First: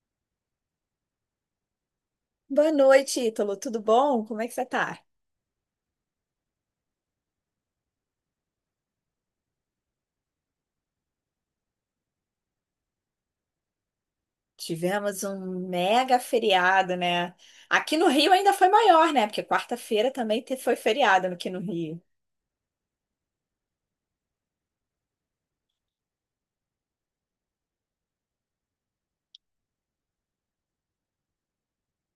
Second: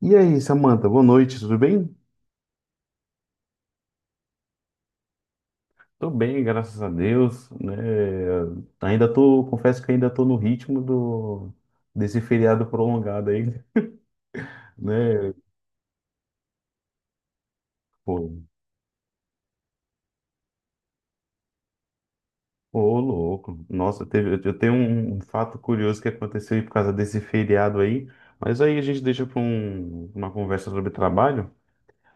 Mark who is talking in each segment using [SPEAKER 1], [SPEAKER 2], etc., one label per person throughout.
[SPEAKER 1] E aí, Samantha, boa noite, tudo bem?
[SPEAKER 2] Boa noite, Ítalo. Tudo bom? Como é que você tá?
[SPEAKER 1] Tô bem, graças a Deus, né? Ainda tô, confesso que ainda tô no ritmo do desse feriado prolongado aí,
[SPEAKER 2] Tivemos
[SPEAKER 1] né?
[SPEAKER 2] um mega feriado, né? Aqui no
[SPEAKER 1] Pô,
[SPEAKER 2] Rio ainda foi maior, né? Porque quarta-feira também foi feriado aqui no Rio.
[SPEAKER 1] ô, louco. Nossa, teve, eu tenho um fato curioso que aconteceu aí por causa desse feriado aí, mas aí a gente deixa para uma conversa sobre trabalho.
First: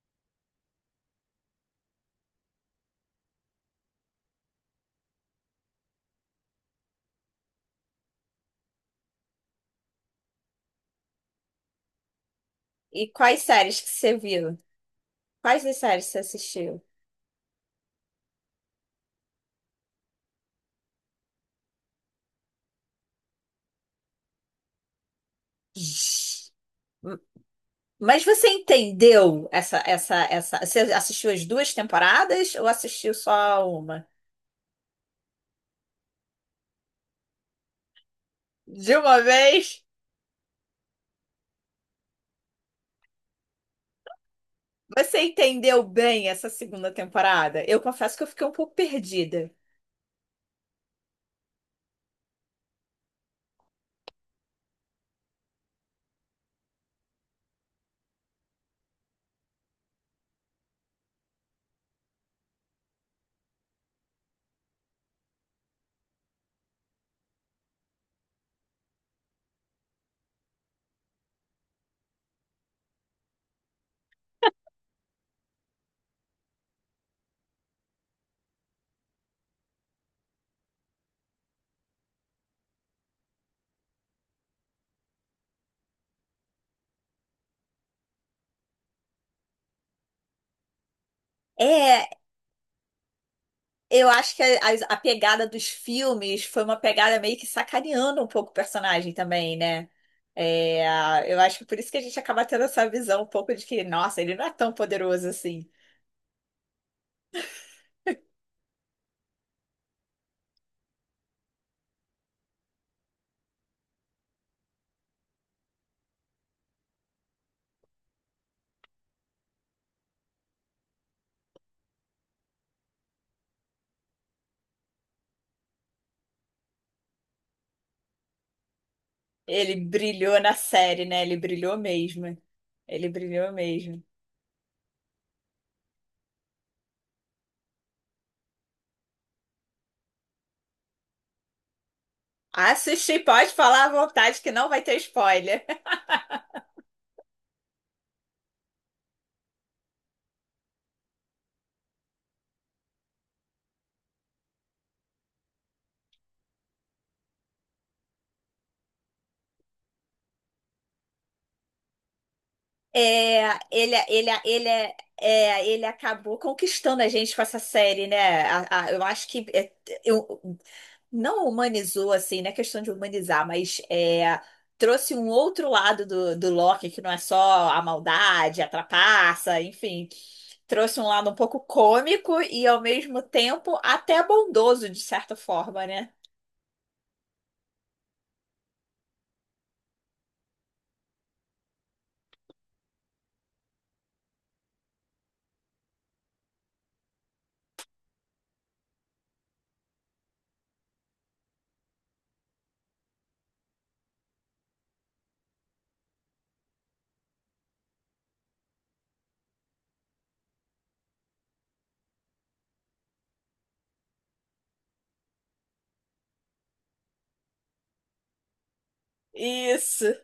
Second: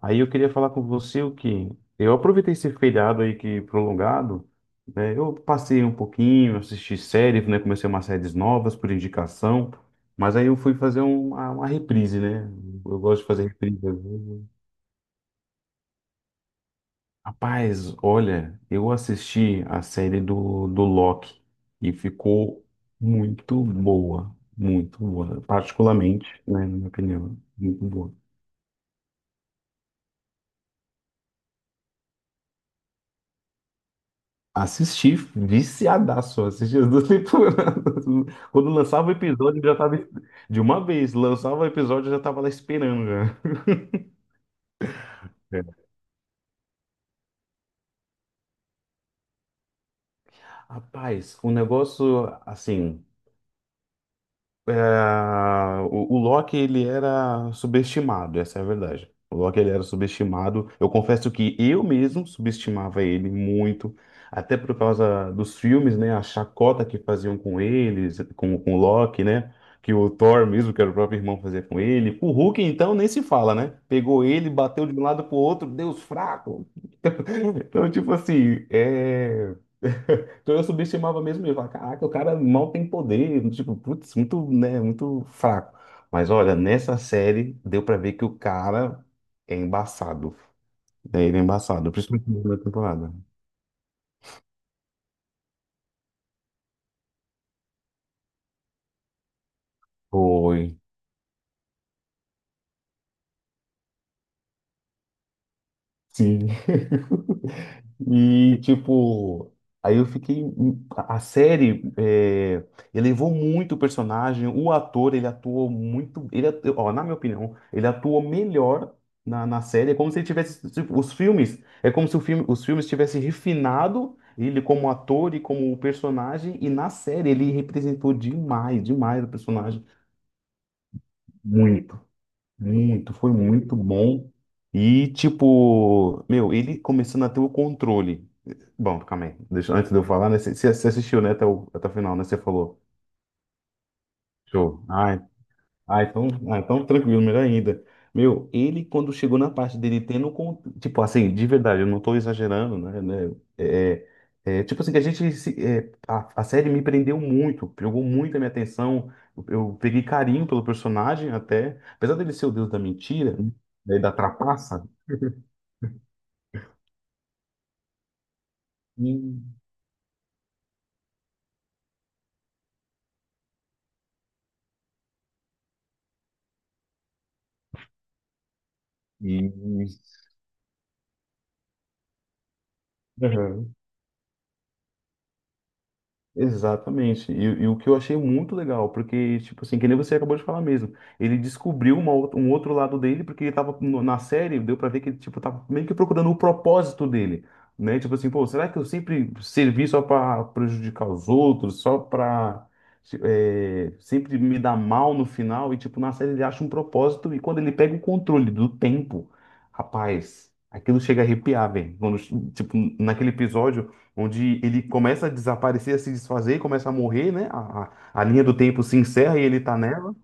[SPEAKER 1] Aí eu queria falar com você o que eu aproveitei esse feriado aí que prolongado, né? Eu passei um pouquinho, assisti séries, né? Comecei umas séries novas por indicação, mas aí eu fui fazer uma reprise, né? Eu
[SPEAKER 2] E
[SPEAKER 1] gosto de
[SPEAKER 2] quais
[SPEAKER 1] fazer reprise
[SPEAKER 2] séries que
[SPEAKER 1] às
[SPEAKER 2] você
[SPEAKER 1] vezes.
[SPEAKER 2] viu? Quais das séries você assistiu?
[SPEAKER 1] Rapaz, olha, eu assisti a série do Loki e ficou muito boa, particularmente,
[SPEAKER 2] Zzz.
[SPEAKER 1] né, na minha opinião, muito boa.
[SPEAKER 2] Mas você entendeu essa? Você assistiu as duas temporadas ou assistiu só uma?
[SPEAKER 1] Assisti, viciadaço, assisti as duas temporadas. Quando
[SPEAKER 2] De
[SPEAKER 1] lançava o
[SPEAKER 2] uma
[SPEAKER 1] episódio, eu já
[SPEAKER 2] vez?
[SPEAKER 1] tava. De uma vez, lançava o episódio, eu já tava lá esperando, já.
[SPEAKER 2] Você entendeu
[SPEAKER 1] É.
[SPEAKER 2] bem essa segunda temporada? Eu confesso que eu fiquei um pouco perdida.
[SPEAKER 1] Rapaz, o negócio, assim. É, o Loki ele era subestimado, essa é a verdade. O Loki ele era subestimado. Eu confesso que eu mesmo subestimava ele muito, até por causa dos filmes, né? A chacota que faziam com eles, com o Loki, né? Que o Thor mesmo, que era o próprio irmão, fazia com ele. O Hulk, então, nem se fala, né? Pegou ele, bateu de um lado pro outro, Deus fraco. Então, tipo assim, é. Então eu subestimava mesmo eu. Falava, caraca, o cara mal tem poder. Tipo, putz, muito, né, muito fraco. Mas olha, nessa série deu pra ver que o cara é embaçado, né? Ele é embaçado,
[SPEAKER 2] É,
[SPEAKER 1] principalmente na primeira temporada.
[SPEAKER 2] Eu acho que a pegada dos filmes foi uma pegada meio que sacaneando um pouco o personagem também, né?
[SPEAKER 1] Foi.
[SPEAKER 2] É, eu acho que por isso que a gente acaba tendo essa visão um pouco de que, nossa, ele não é tão poderoso assim.
[SPEAKER 1] Sim. E, tipo, aí eu fiquei. A série elevou muito o personagem, o ator, ele atuou muito. Ele, ó, na minha opinião, ele atuou melhor na série. É como se ele tivesse. Tipo, os filmes. É como se o filme, os filmes tivessem refinado ele como ator e como personagem. E na série ele representou demais, demais o
[SPEAKER 2] Ele
[SPEAKER 1] personagem.
[SPEAKER 2] brilhou na série, né? Ele brilhou
[SPEAKER 1] Muito.
[SPEAKER 2] mesmo. Ele
[SPEAKER 1] Muito, foi
[SPEAKER 2] brilhou
[SPEAKER 1] muito
[SPEAKER 2] mesmo.
[SPEAKER 1] bom. E, tipo, meu, ele começando a ter o controle. Bom, calma aí. Deixa, antes de eu falar, né? Você assistiu, né, até o final, né? Você falou.
[SPEAKER 2] Assistir, pode falar à vontade que não vai
[SPEAKER 1] Show.
[SPEAKER 2] ter
[SPEAKER 1] Ah,
[SPEAKER 2] spoiler.
[SPEAKER 1] ah, então, ah, então tranquilo, melhor ainda. Meu, ele quando chegou na parte dele tendo, tipo assim, de verdade, eu não tô exagerando, né? Tipo assim, que a gente, a série me prendeu muito, pegou muito a minha atenção, eu peguei carinho pelo personagem até, apesar dele ser o deus da mentira,
[SPEAKER 2] É, ele,
[SPEAKER 1] né, da
[SPEAKER 2] ele, ele,
[SPEAKER 1] trapaça,
[SPEAKER 2] é, ele acabou conquistando a gente com essa série, né? Eu
[SPEAKER 1] e,
[SPEAKER 2] acho que eu não humanizou, assim, não é questão de humanizar, mas é, trouxe um outro lado do, do Loki, que não é só a maldade, a trapaça,
[SPEAKER 1] e-
[SPEAKER 2] enfim. Trouxe um lado um pouco cômico e, ao mesmo
[SPEAKER 1] Aham.
[SPEAKER 2] tempo, até bondoso, de certa forma, né?
[SPEAKER 1] Exatamente. E o que eu achei muito legal, porque, tipo assim, que nem você acabou de falar mesmo, ele descobriu um outro lado dele, porque ele tava na série, deu pra ver que ele, tipo, tava meio que procurando o propósito dele, né? Tipo assim, pô, será que eu sempre servi só pra prejudicar os outros, só pra, sempre me dar mal no final? E, tipo, na série ele acha um propósito, e quando ele pega o controle do tempo, rapaz, aquilo chega a arrepiar, velho. Quando, tipo, naquele episódio onde ele começa a desaparecer, a se desfazer, começa a morrer, né? A linha do tempo se encerra e ele tá
[SPEAKER 2] Isso.
[SPEAKER 1] nela.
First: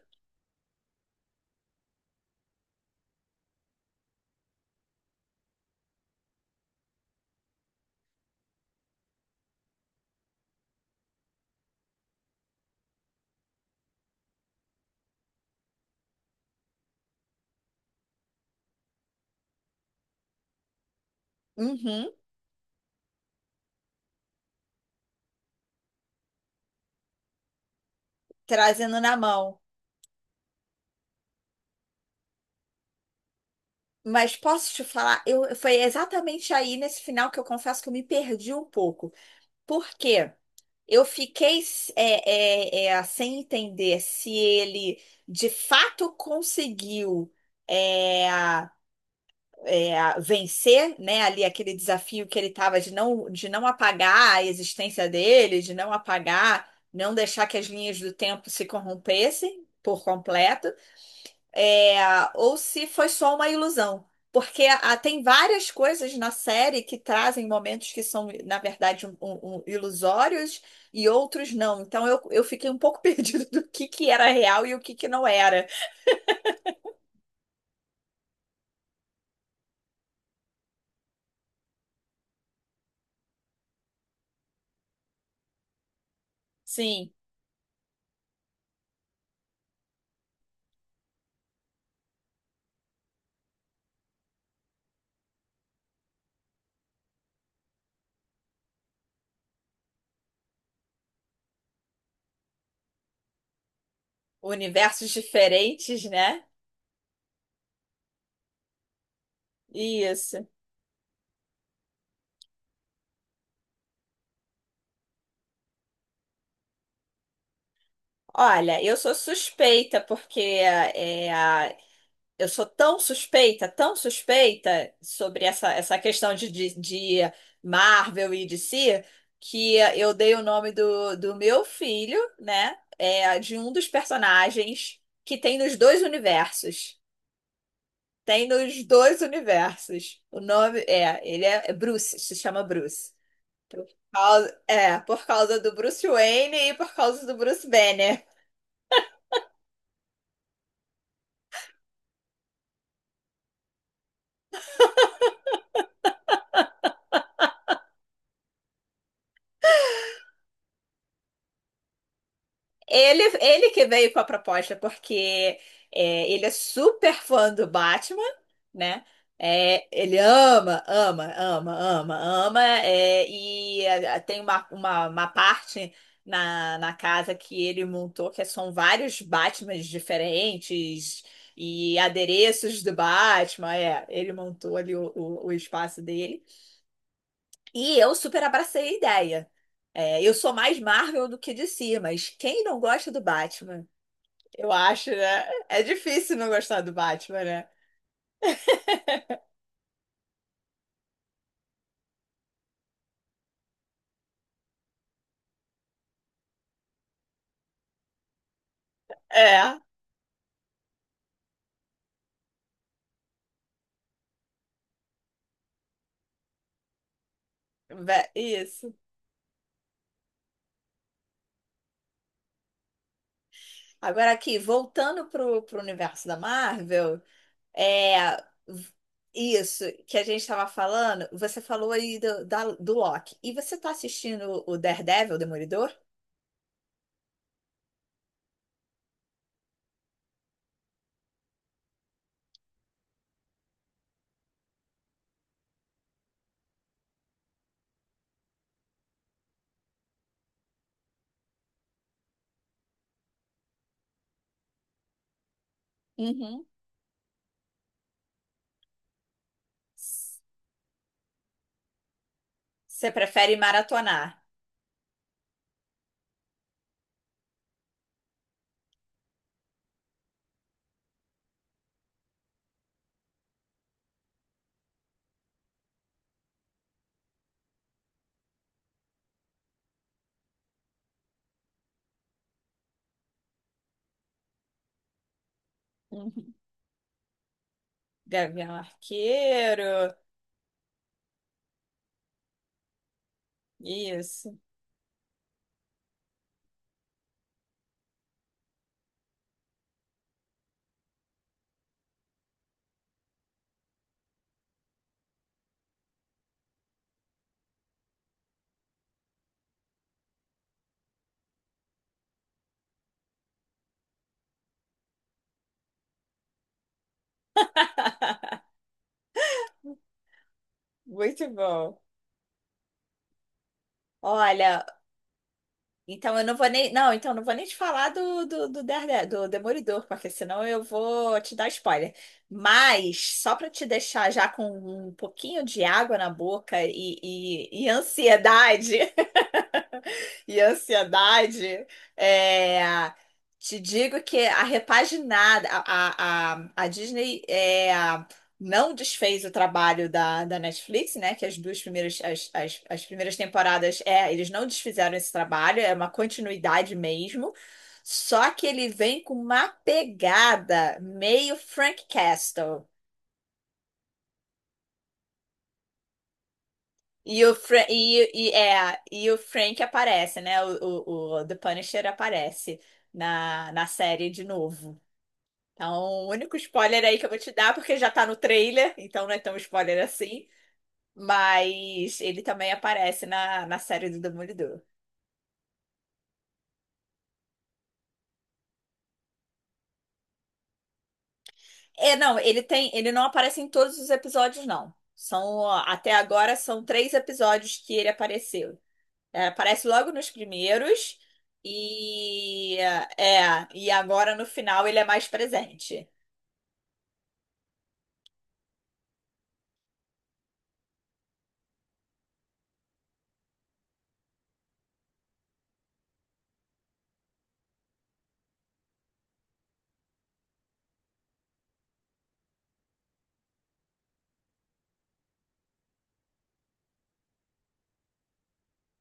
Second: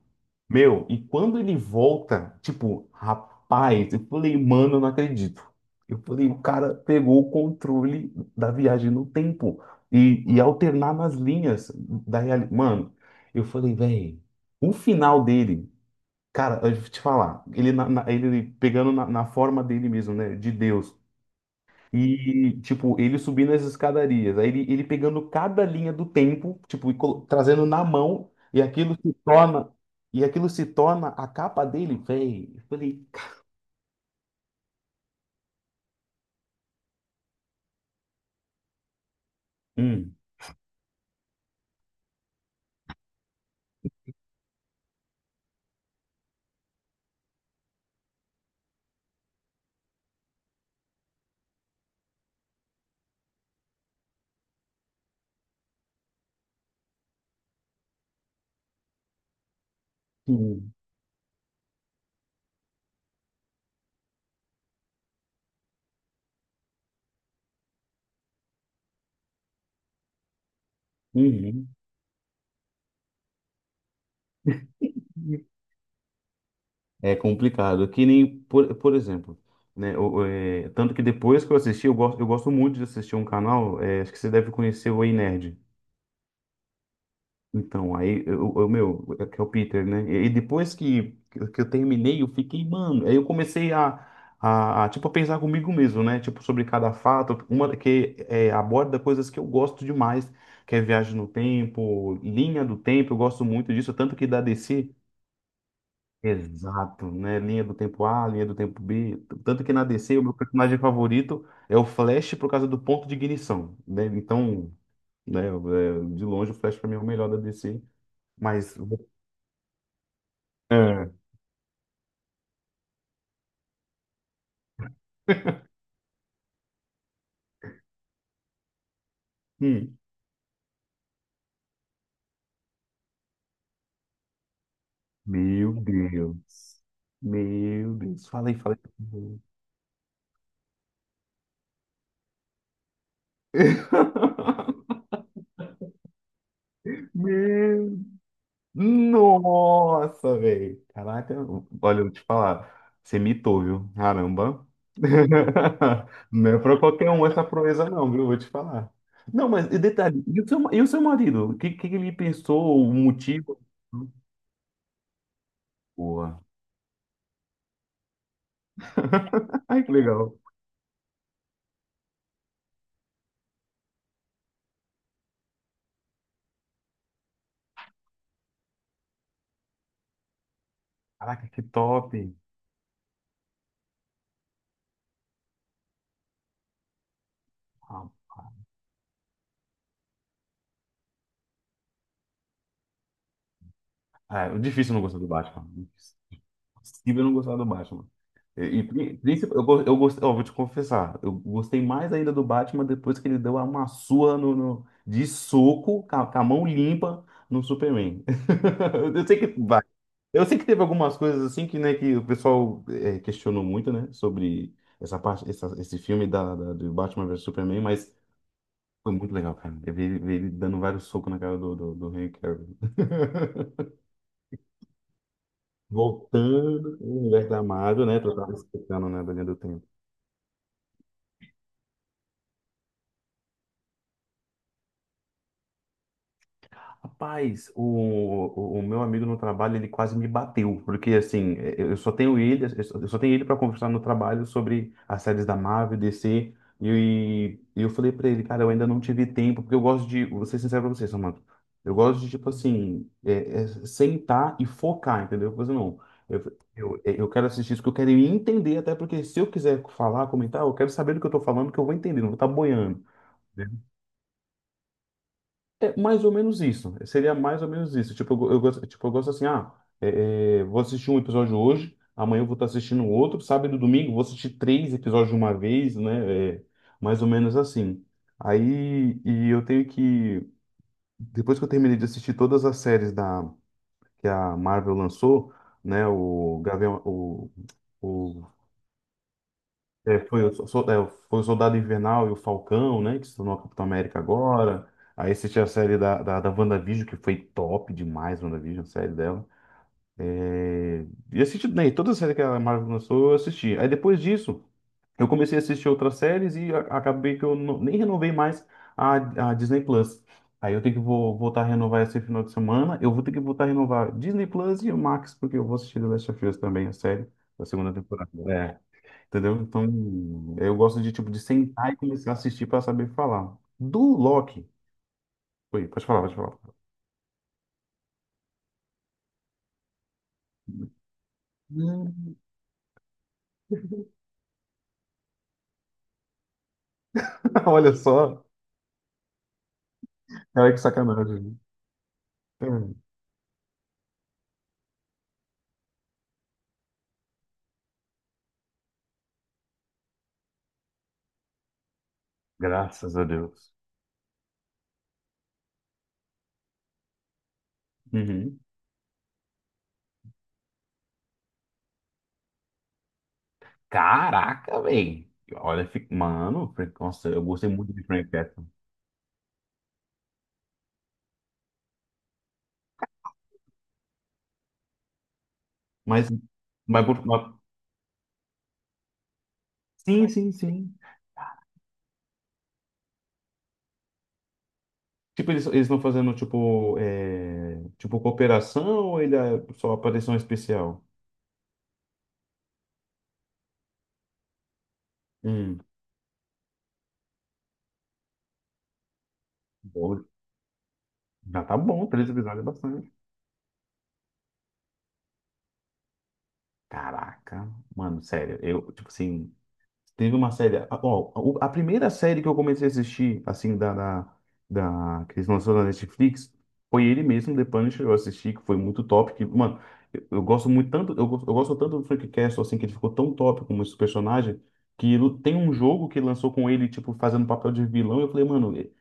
[SPEAKER 1] Meu, e quando ele volta, tipo, rapaz, eu falei, mano, eu não acredito. Eu falei, o cara pegou o controle da viagem no tempo e alternar nas linhas da realidade. Mano, eu falei, velho, o final dele, cara, eu vou te falar, ele, ele pegando na forma dele mesmo, né? De Deus.
[SPEAKER 2] Uhum.
[SPEAKER 1] E, tipo, ele subindo as escadarias, aí ele pegando cada linha do tempo, tipo, e trazendo na mão, e aquilo
[SPEAKER 2] Trazendo
[SPEAKER 1] se
[SPEAKER 2] na mão.
[SPEAKER 1] torna, e aquilo se torna a capa dele, velho. Eu falei,
[SPEAKER 2] Mas posso te falar, eu, foi exatamente aí nesse final que eu confesso que eu me perdi um pouco. Por
[SPEAKER 1] hum,
[SPEAKER 2] quê? Eu fiquei sem entender se ele de fato conseguiu é, vencer, né, ali aquele desafio que ele estava de não apagar a existência dele, de não apagar, não deixar que as linhas do tempo se corrompessem por completo,
[SPEAKER 1] hum,
[SPEAKER 2] é, ou se foi só uma ilusão. Porque ah, tem várias coisas na série que trazem momentos que são, na verdade, ilusórios e outros
[SPEAKER 1] hum.
[SPEAKER 2] não. Então eu fiquei um pouco perdido do que era real e o que, que não era.
[SPEAKER 1] É complicado. Que nem, por exemplo, né? Tanto que depois que eu assisti, eu gosto muito de assistir um canal, acho que você deve conhecer o Ei Nerd.
[SPEAKER 2] Sim,
[SPEAKER 1] Então, aí, meu, é que é o Peter, né? E depois que eu terminei, eu fiquei, mano. Aí eu comecei tipo, a pensar comigo mesmo, né? Tipo, sobre cada fato, uma que é, aborda coisas que eu gosto demais, que é viagem no tempo, linha do tempo, eu gosto muito disso, tanto que da DC.
[SPEAKER 2] universos diferentes, né?
[SPEAKER 1] Exato, né? Linha do tempo A, linha do tempo B. Tanto que na DC, o meu
[SPEAKER 2] Isso.
[SPEAKER 1] personagem favorito é o Flash por causa do ponto de ignição, né? Então, né, de longe, o Flash pra mim é o melhor da DC. Mas
[SPEAKER 2] Olha, eu sou suspeita porque
[SPEAKER 1] Ah,
[SPEAKER 2] é. Eu sou tão suspeita sobre essa questão de, de Marvel e D C, que
[SPEAKER 1] hum.
[SPEAKER 2] eu dei o nome do, do meu filho, né? É, de um dos personagens que tem
[SPEAKER 1] Meu
[SPEAKER 2] nos dois
[SPEAKER 1] Deus.
[SPEAKER 2] universos.
[SPEAKER 1] Meu Deus.
[SPEAKER 2] Tem
[SPEAKER 1] Falei, falei.
[SPEAKER 2] nos dois universos. O nome é, é Bruce, se chama Bruce. É, por causa do Bruce Wayne e por causa do Bruce
[SPEAKER 1] Meu.
[SPEAKER 2] Banner.
[SPEAKER 1] Nossa, velho. Caraca. Olha, eu vou te falar. Você mitou, viu? Caramba. Não é pra qualquer um essa proeza, não, viu? Vou te falar. Não, mas e detalhe, e o seu marido? O que ele pensou? O motivo?
[SPEAKER 2] Ele que veio com a proposta, porque é,
[SPEAKER 1] Boa.
[SPEAKER 2] ele é super fã do Batman, né?
[SPEAKER 1] Ai,
[SPEAKER 2] É,
[SPEAKER 1] que
[SPEAKER 2] ele
[SPEAKER 1] legal.
[SPEAKER 2] ama. É, e é, tem uma parte na casa que ele montou que são vários Batmans diferentes
[SPEAKER 1] Caraca, que
[SPEAKER 2] e
[SPEAKER 1] top.
[SPEAKER 2] adereços do Batman. É, ele montou ali o espaço dele. E eu super abracei a ideia. É, eu sou mais Marvel do que DC, mas quem não gosta do Batman?
[SPEAKER 1] Ah, é
[SPEAKER 2] Eu
[SPEAKER 1] difícil não
[SPEAKER 2] acho,
[SPEAKER 1] gostar do
[SPEAKER 2] né?
[SPEAKER 1] Batman.
[SPEAKER 2] É difícil não gostar do
[SPEAKER 1] Impossível não
[SPEAKER 2] Batman,
[SPEAKER 1] gostar do
[SPEAKER 2] né?
[SPEAKER 1] Batman. E eu gostei, ó, vou te confessar, eu gostei mais ainda do Batman depois que ele deu uma surra de soco, com a mão limpa, no Superman. Eu sei que
[SPEAKER 2] É,
[SPEAKER 1] vai. Eu sei que teve algumas coisas assim que, né, que o pessoal questionou muito, né, sobre essa parte, esse filme da, do Batman versus Superman, mas
[SPEAKER 2] isso.
[SPEAKER 1] foi muito legal, cara. Eu vi ele dando vários socos na cara do Henry Cavill.
[SPEAKER 2] Agora aqui, voltando pro, pro universo da
[SPEAKER 1] Voltando no
[SPEAKER 2] Marvel,
[SPEAKER 1] universo da Marvel,
[SPEAKER 2] é,
[SPEAKER 1] né? Tu tava explicando, né, da linha do
[SPEAKER 2] isso
[SPEAKER 1] tempo.
[SPEAKER 2] que a gente estava falando, você falou aí do, da, do Loki. E você tá assistindo o Daredevil, o Demolidor?
[SPEAKER 1] Rapaz, o meu amigo no trabalho, ele quase me bateu, porque assim, eu só tenho ele, eu só tenho ele para conversar no trabalho sobre as séries da Marvel, DC, e eu falei para ele, cara, eu ainda não tive tempo, porque eu gosto de, vou ser sincero pra você, Samantha, eu gosto de, tipo assim, sentar e focar, entendeu? Eu falei, não,
[SPEAKER 2] Uhum.
[SPEAKER 1] eu quero assistir isso, que eu quero entender, até porque se eu quiser falar, comentar, eu quero saber do que eu tô falando, que eu vou entender, não vou estar boiando.
[SPEAKER 2] Você prefere maratonar?
[SPEAKER 1] É mais ou menos isso. Seria mais ou menos isso. Tipo, eu gosto assim, vou assistir um episódio hoje, amanhã eu vou estar assistindo outro, sábado e domingo eu vou assistir três episódios de uma vez, né? É, mais ou menos assim. Aí, e eu tenho que, depois que eu terminei de assistir todas as séries da, que a Marvel lançou, né,
[SPEAKER 2] Uhum.
[SPEAKER 1] o Gavião, o
[SPEAKER 2] Gavião Arqueiro,
[SPEAKER 1] é, foi, o, so- so, é, foi o Soldado Invernal e o Falcão, né? Que se tornou a Capitão América
[SPEAKER 2] isso.
[SPEAKER 1] agora. Aí assisti a série da WandaVision, que foi top demais, WandaVision, a série dela. É, e assisti, né, toda a série que a Marvel lançou, eu assisti. Aí depois disso, eu comecei a assistir outras séries e acabei que eu nem renovei mais a Disney Plus. Aí eu tenho que vou, voltar a renovar esse final de semana. Eu vou ter que voltar a renovar Disney Plus e o Max, porque eu vou assistir The Last of Us também, a série da segunda temporada. É. Entendeu? Então, eu gosto de, tipo, de
[SPEAKER 2] Muito
[SPEAKER 1] sentar e
[SPEAKER 2] bom.
[SPEAKER 1] começar a assistir para saber falar. Do Loki.
[SPEAKER 2] Olha,
[SPEAKER 1] Oi, pode falar, pode
[SPEAKER 2] então eu não
[SPEAKER 1] falar.
[SPEAKER 2] vou nem. Não, então eu não vou nem te falar do Demolidor, porque senão eu vou te dar spoiler.
[SPEAKER 1] Hum.
[SPEAKER 2] Mas, só para te deixar já com um pouquinho de água na boca e, e
[SPEAKER 1] Olha só.
[SPEAKER 2] ansiedade, e a
[SPEAKER 1] Cara, que sacanagem.
[SPEAKER 2] ansiedade, é,
[SPEAKER 1] Hum.
[SPEAKER 2] te digo que a repaginada, a Disney é, não desfez o trabalho da, da Netflix, né? Que as duas primeiras, as
[SPEAKER 1] Graças a
[SPEAKER 2] primeiras
[SPEAKER 1] Deus.
[SPEAKER 2] temporadas, é, eles não desfizeram esse trabalho, é uma continuidade mesmo. Só
[SPEAKER 1] Uhum.
[SPEAKER 2] que ele vem com uma pegada meio Frank Castle.
[SPEAKER 1] Caraca, velho. Olha, mano, nossa, eu
[SPEAKER 2] E o,
[SPEAKER 1] gostei
[SPEAKER 2] Fra
[SPEAKER 1] muito de Frank
[SPEAKER 2] e,
[SPEAKER 1] Capra.
[SPEAKER 2] é, e o Frank aparece, né? O The Punisher aparece na série de novo. Então,
[SPEAKER 1] Mas,
[SPEAKER 2] o único spoiler
[SPEAKER 1] mas,
[SPEAKER 2] aí que
[SPEAKER 1] por-
[SPEAKER 2] eu vou te
[SPEAKER 1] mas-
[SPEAKER 2] dar, porque já tá no trailer, então não é tão spoiler
[SPEAKER 1] sim,
[SPEAKER 2] assim.
[SPEAKER 1] sim, sim.
[SPEAKER 2] Mas ele também aparece na série do Demolidor.
[SPEAKER 1] Tipo, eles estão fazendo, tipo, cooperação ou ele é só aparição especial?
[SPEAKER 2] É, não, ele não aparece em todos os episódios, não. São, ó,
[SPEAKER 1] Hum.
[SPEAKER 2] até agora são três episódios que ele apareceu. É, aparece logo
[SPEAKER 1] Bom,
[SPEAKER 2] nos primeiros
[SPEAKER 1] já tá bom, três episódios é
[SPEAKER 2] e
[SPEAKER 1] bastante.
[SPEAKER 2] é, e agora no final ele é mais presente.
[SPEAKER 1] Caraca, mano, sério, eu, tipo assim, teve uma série, ó, a primeira série que eu comecei a assistir, assim, que eles lançaram na Netflix, foi ele mesmo, The Punisher, eu assisti, que foi muito top, que, mano, eu gosto muito tanto, eu gosto tanto do Frank Castle, assim, que ele ficou tão top como esse personagem, que tem um jogo que lançou com ele, tipo, fazendo papel de vilão, e eu falei, mano, ele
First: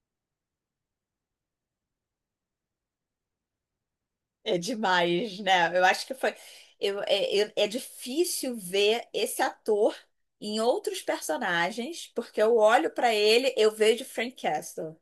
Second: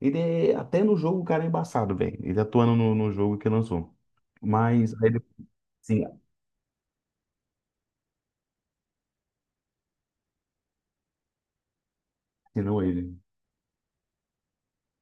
[SPEAKER 1] até no jogo o cara é embaçado, velho, ele atuando no jogo que lançou,
[SPEAKER 2] É
[SPEAKER 1] mas, aí ele,
[SPEAKER 2] demais, né? Eu
[SPEAKER 1] sim,
[SPEAKER 2] acho que foi. É difícil ver esse ator em outros personagens, porque eu
[SPEAKER 1] assinou
[SPEAKER 2] olho pra
[SPEAKER 1] ele.
[SPEAKER 2] ele, eu vejo Frank Castle.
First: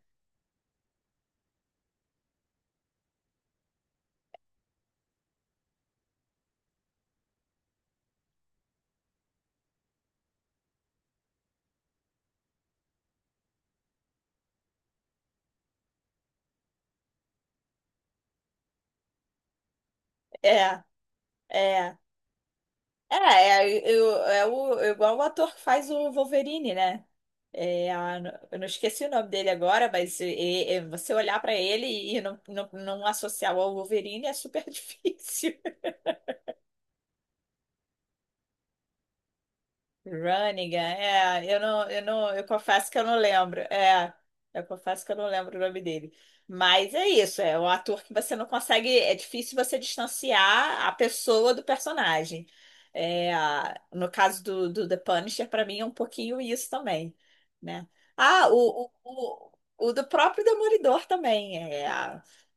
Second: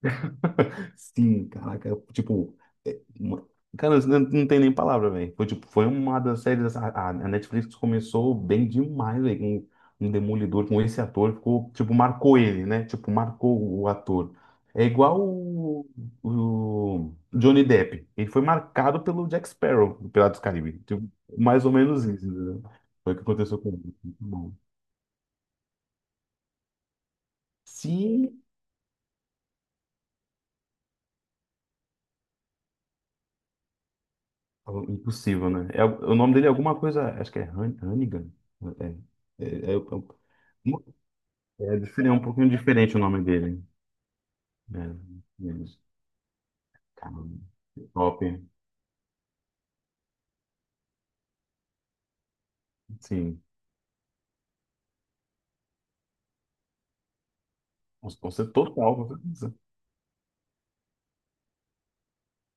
[SPEAKER 1] Sim, caraca, eu, tipo, é, uma- cara, não, não tem nem palavra, velho. Foi, tipo, foi uma das séries, a Netflix começou bem demais, velho, com um Demolidor, com esse ator, ficou, tipo, marcou ele, né? Tipo, marcou o ator. É igual o Johnny Depp, ele foi marcado pelo Jack Sparrow, do Piratas do Caribe,
[SPEAKER 2] É,
[SPEAKER 1] tipo, mais ou
[SPEAKER 2] é.
[SPEAKER 1] menos isso, entendeu? Foi
[SPEAKER 2] É,
[SPEAKER 1] o que aconteceu com ele.
[SPEAKER 2] é,
[SPEAKER 1] Muito bom.
[SPEAKER 2] é igual o ator que faz o Wolverine, né? É, a-
[SPEAKER 1] Sim,
[SPEAKER 2] eu não esqueci o nome dele agora, mas você olhar pra ele e não associar ao Wolverine é super
[SPEAKER 1] Algo Impossível,
[SPEAKER 2] difícil.
[SPEAKER 1] né? É, o nome dele é alguma coisa, acho que é Hannigan. É, é, é, é, é
[SPEAKER 2] Runnigan, é, é, eu
[SPEAKER 1] é
[SPEAKER 2] não,
[SPEAKER 1] diferente, é um
[SPEAKER 2] eu
[SPEAKER 1] pouquinho
[SPEAKER 2] confesso
[SPEAKER 1] diferente
[SPEAKER 2] que
[SPEAKER 1] o
[SPEAKER 2] eu não
[SPEAKER 1] nome
[SPEAKER 2] lembro,
[SPEAKER 1] dele.
[SPEAKER 2] é, eu
[SPEAKER 1] É,
[SPEAKER 2] confesso que eu não
[SPEAKER 1] é,
[SPEAKER 2] lembro o nome dele, mas é
[SPEAKER 1] Cara,
[SPEAKER 2] isso, é um ator que
[SPEAKER 1] top,
[SPEAKER 2] você não consegue, é difícil você distanciar a pessoa do personagem, é,
[SPEAKER 1] sim.
[SPEAKER 2] no caso do, do The Punisher, para mim é um pouquinho isso também, né?
[SPEAKER 1] Com
[SPEAKER 2] Ah,
[SPEAKER 1] certeza, total.
[SPEAKER 2] o do próprio Demolidor também, é,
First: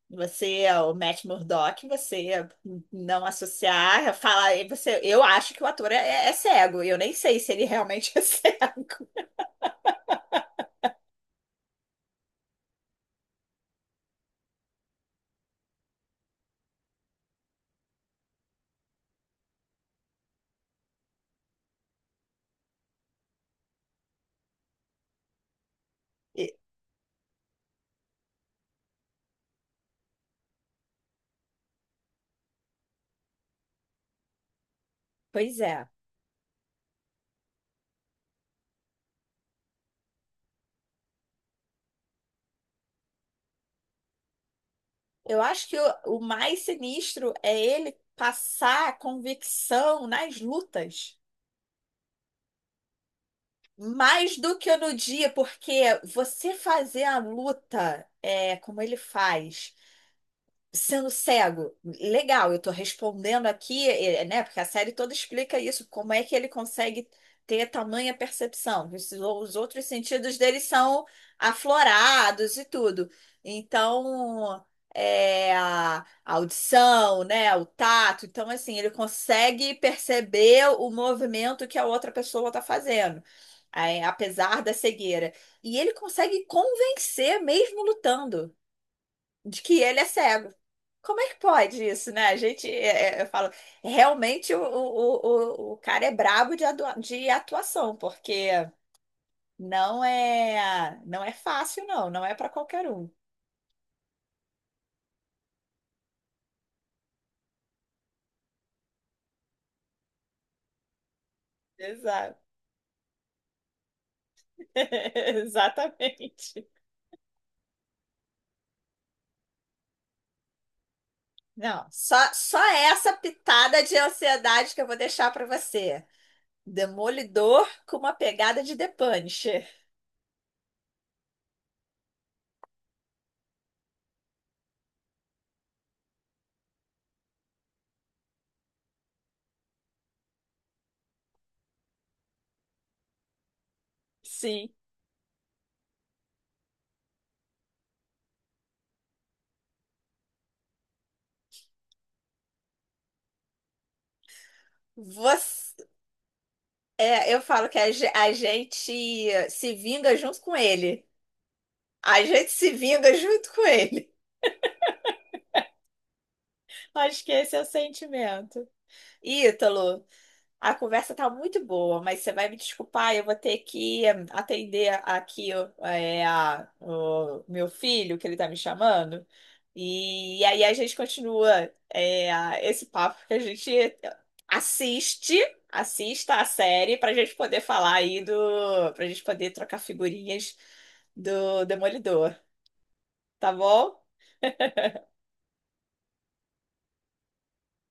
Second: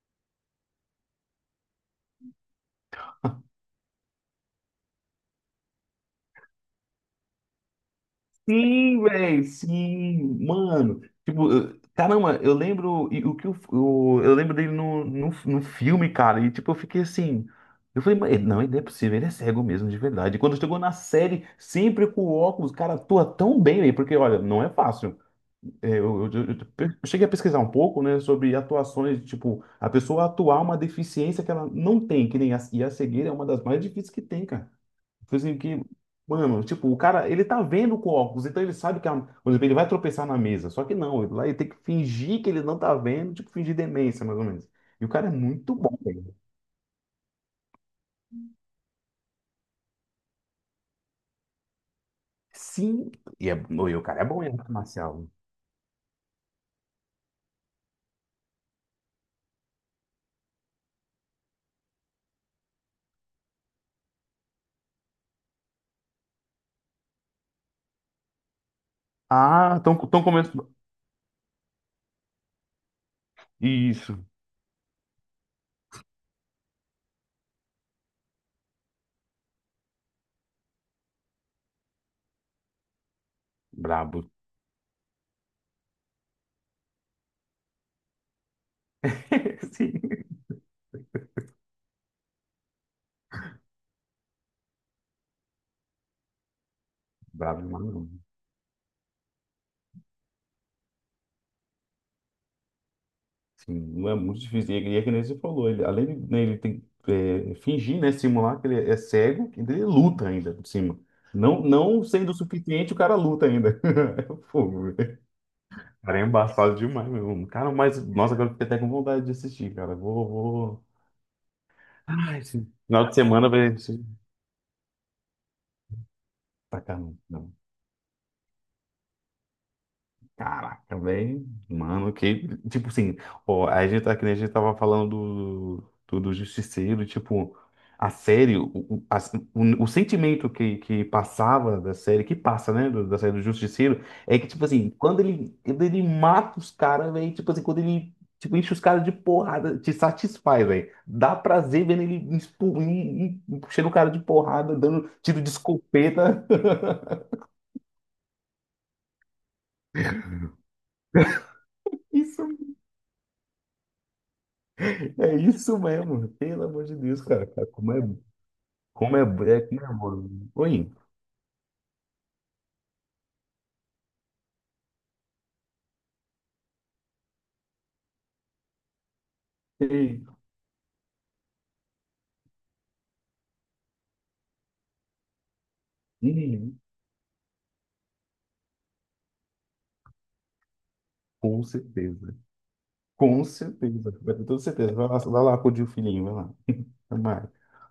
[SPEAKER 2] você é o Matt Murdock, você não associar, falar, você, eu acho que o ator é, é cego, eu nem sei se ele realmente é cego.
[SPEAKER 1] Sim, velho, sim, mano. Tipo, caramba, eu lembro e o que eu lembro dele no filme, cara, e tipo, eu fiquei assim. Eu falei, "Mas não, ele não é possível, ele é cego mesmo, de verdade." E quando chegou na série, sempre com óculos, cara, atua tão bem, velho, porque olha, não é fácil. É, eu, eu,
[SPEAKER 2] E-
[SPEAKER 1] eu- eu cheguei a pesquisar um pouco, né, sobre atuações, tipo, a pessoa atuar uma deficiência que ela não tem, que nem a, e a cegueira é uma das mais difíceis que tem, cara. Foi assim
[SPEAKER 2] Pois
[SPEAKER 1] que,
[SPEAKER 2] é.
[SPEAKER 1] mano, tipo, o cara, ele tá vendo com óculos, então ele sabe que, por exemplo, ele vai tropeçar na mesa. Só que não, ele, lá ele tem que fingir que ele não tá vendo, tipo, fingir demência, mais ou menos. E o cara é
[SPEAKER 2] Eu acho
[SPEAKER 1] muito
[SPEAKER 2] que
[SPEAKER 1] bom,
[SPEAKER 2] o
[SPEAKER 1] velho.
[SPEAKER 2] mais sinistro é ele passar convicção nas lutas,
[SPEAKER 1] Sim, e o cara é
[SPEAKER 2] mais
[SPEAKER 1] bom em
[SPEAKER 2] do
[SPEAKER 1] arte
[SPEAKER 2] que no
[SPEAKER 1] marcial.
[SPEAKER 2] dia, porque você fazer a luta é, como ele faz, sendo cego. Legal, eu estou respondendo aqui, eh, né? Porque a série toda explica isso, como é que ele consegue ter tamanha percepção. Esses- Os
[SPEAKER 1] Ah,
[SPEAKER 2] outros
[SPEAKER 1] estão tão
[SPEAKER 2] sentidos dele
[SPEAKER 1] começando.
[SPEAKER 2] são aflorados e tudo.
[SPEAKER 1] Isso,
[SPEAKER 2] Então, é, a audição, né? O tato. Então, assim, ele consegue perceber o movimento que a outra pessoa está fazendo, eh,
[SPEAKER 1] brabo.
[SPEAKER 2] apesar da cegueira. E ele consegue convencer mesmo lutando de que ele é
[SPEAKER 1] Sim,
[SPEAKER 2] cego. Como é que pode isso, né? A gente, é, é, eu falo, realmente o cara é brabo de, de
[SPEAKER 1] brabo demais.
[SPEAKER 2] atuação, porque não é, não é fácil, não, não é para qualquer um.
[SPEAKER 1] Não é muito difícil. E é que nem você falou, ele, além de né, ele tem, fingir, né, simular que ele é cego, ainda ele luta ainda por cima. Não, não sendo o
[SPEAKER 2] Exato.
[SPEAKER 1] suficiente, o cara luta ainda. É fogo, velho. O Cara, é
[SPEAKER 2] Exatamente.
[SPEAKER 1] embaçado demais meu. Cara, mas, nossa, agora eu fiquei até com vontade de assistir, cara. Vou, vou.
[SPEAKER 2] Não,
[SPEAKER 1] Ai,
[SPEAKER 2] só
[SPEAKER 1] esse final
[SPEAKER 2] essa
[SPEAKER 1] de semana vai.
[SPEAKER 2] pitada de ansiedade que eu vou deixar para você.
[SPEAKER 1] Tá, cara, não.
[SPEAKER 2] Demolidor com uma pegada de The Punisher.
[SPEAKER 1] Caraca, também, mano, que, tipo assim, ó, a gente tá que nem a gente tava falando do Justiceiro, tipo, a série, o sentimento que passava da série, que passa, né, da série do Justiceiro, é que, tipo
[SPEAKER 2] Sim.
[SPEAKER 1] assim, quando ele mata os caras, velho, tipo assim, quando ele, tipo, enche os caras de porrada, te satisfaz, velho, dá prazer vendo ele enchendo o cara de porrada, dando tiro de
[SPEAKER 2] Você.
[SPEAKER 1] escopeta,
[SPEAKER 2] É, eu falo que a gente se vinga junto com ele. A
[SPEAKER 1] isso
[SPEAKER 2] gente se vinga junto com ele.
[SPEAKER 1] É isso mesmo, pelo amor de Deus,
[SPEAKER 2] Acho que
[SPEAKER 1] cara.
[SPEAKER 2] esse é o
[SPEAKER 1] Cara, como é,
[SPEAKER 2] sentimento.
[SPEAKER 1] como é, é, como é
[SPEAKER 2] Ítalo.
[SPEAKER 1] mano.
[SPEAKER 2] A
[SPEAKER 1] Oi.
[SPEAKER 2] conversa tá muito boa, mas você vai me desculpar, eu vou ter que eh, atender aqui ó, eh, o meu filho, que ele tá me chamando.
[SPEAKER 1] Ei,
[SPEAKER 2] E, aí a gente continua eh, esse papo que a gente assiste, assista a
[SPEAKER 1] hum,
[SPEAKER 2] série pra gente poder falar aí do, pra gente poder trocar figurinhas
[SPEAKER 1] com
[SPEAKER 2] do
[SPEAKER 1] certeza.
[SPEAKER 2] Demolidor,
[SPEAKER 1] Com
[SPEAKER 2] tá bom?
[SPEAKER 1] certeza. Vai ter toda certeza. Vai lá acudir o filhinho, vai lá. Vai lá.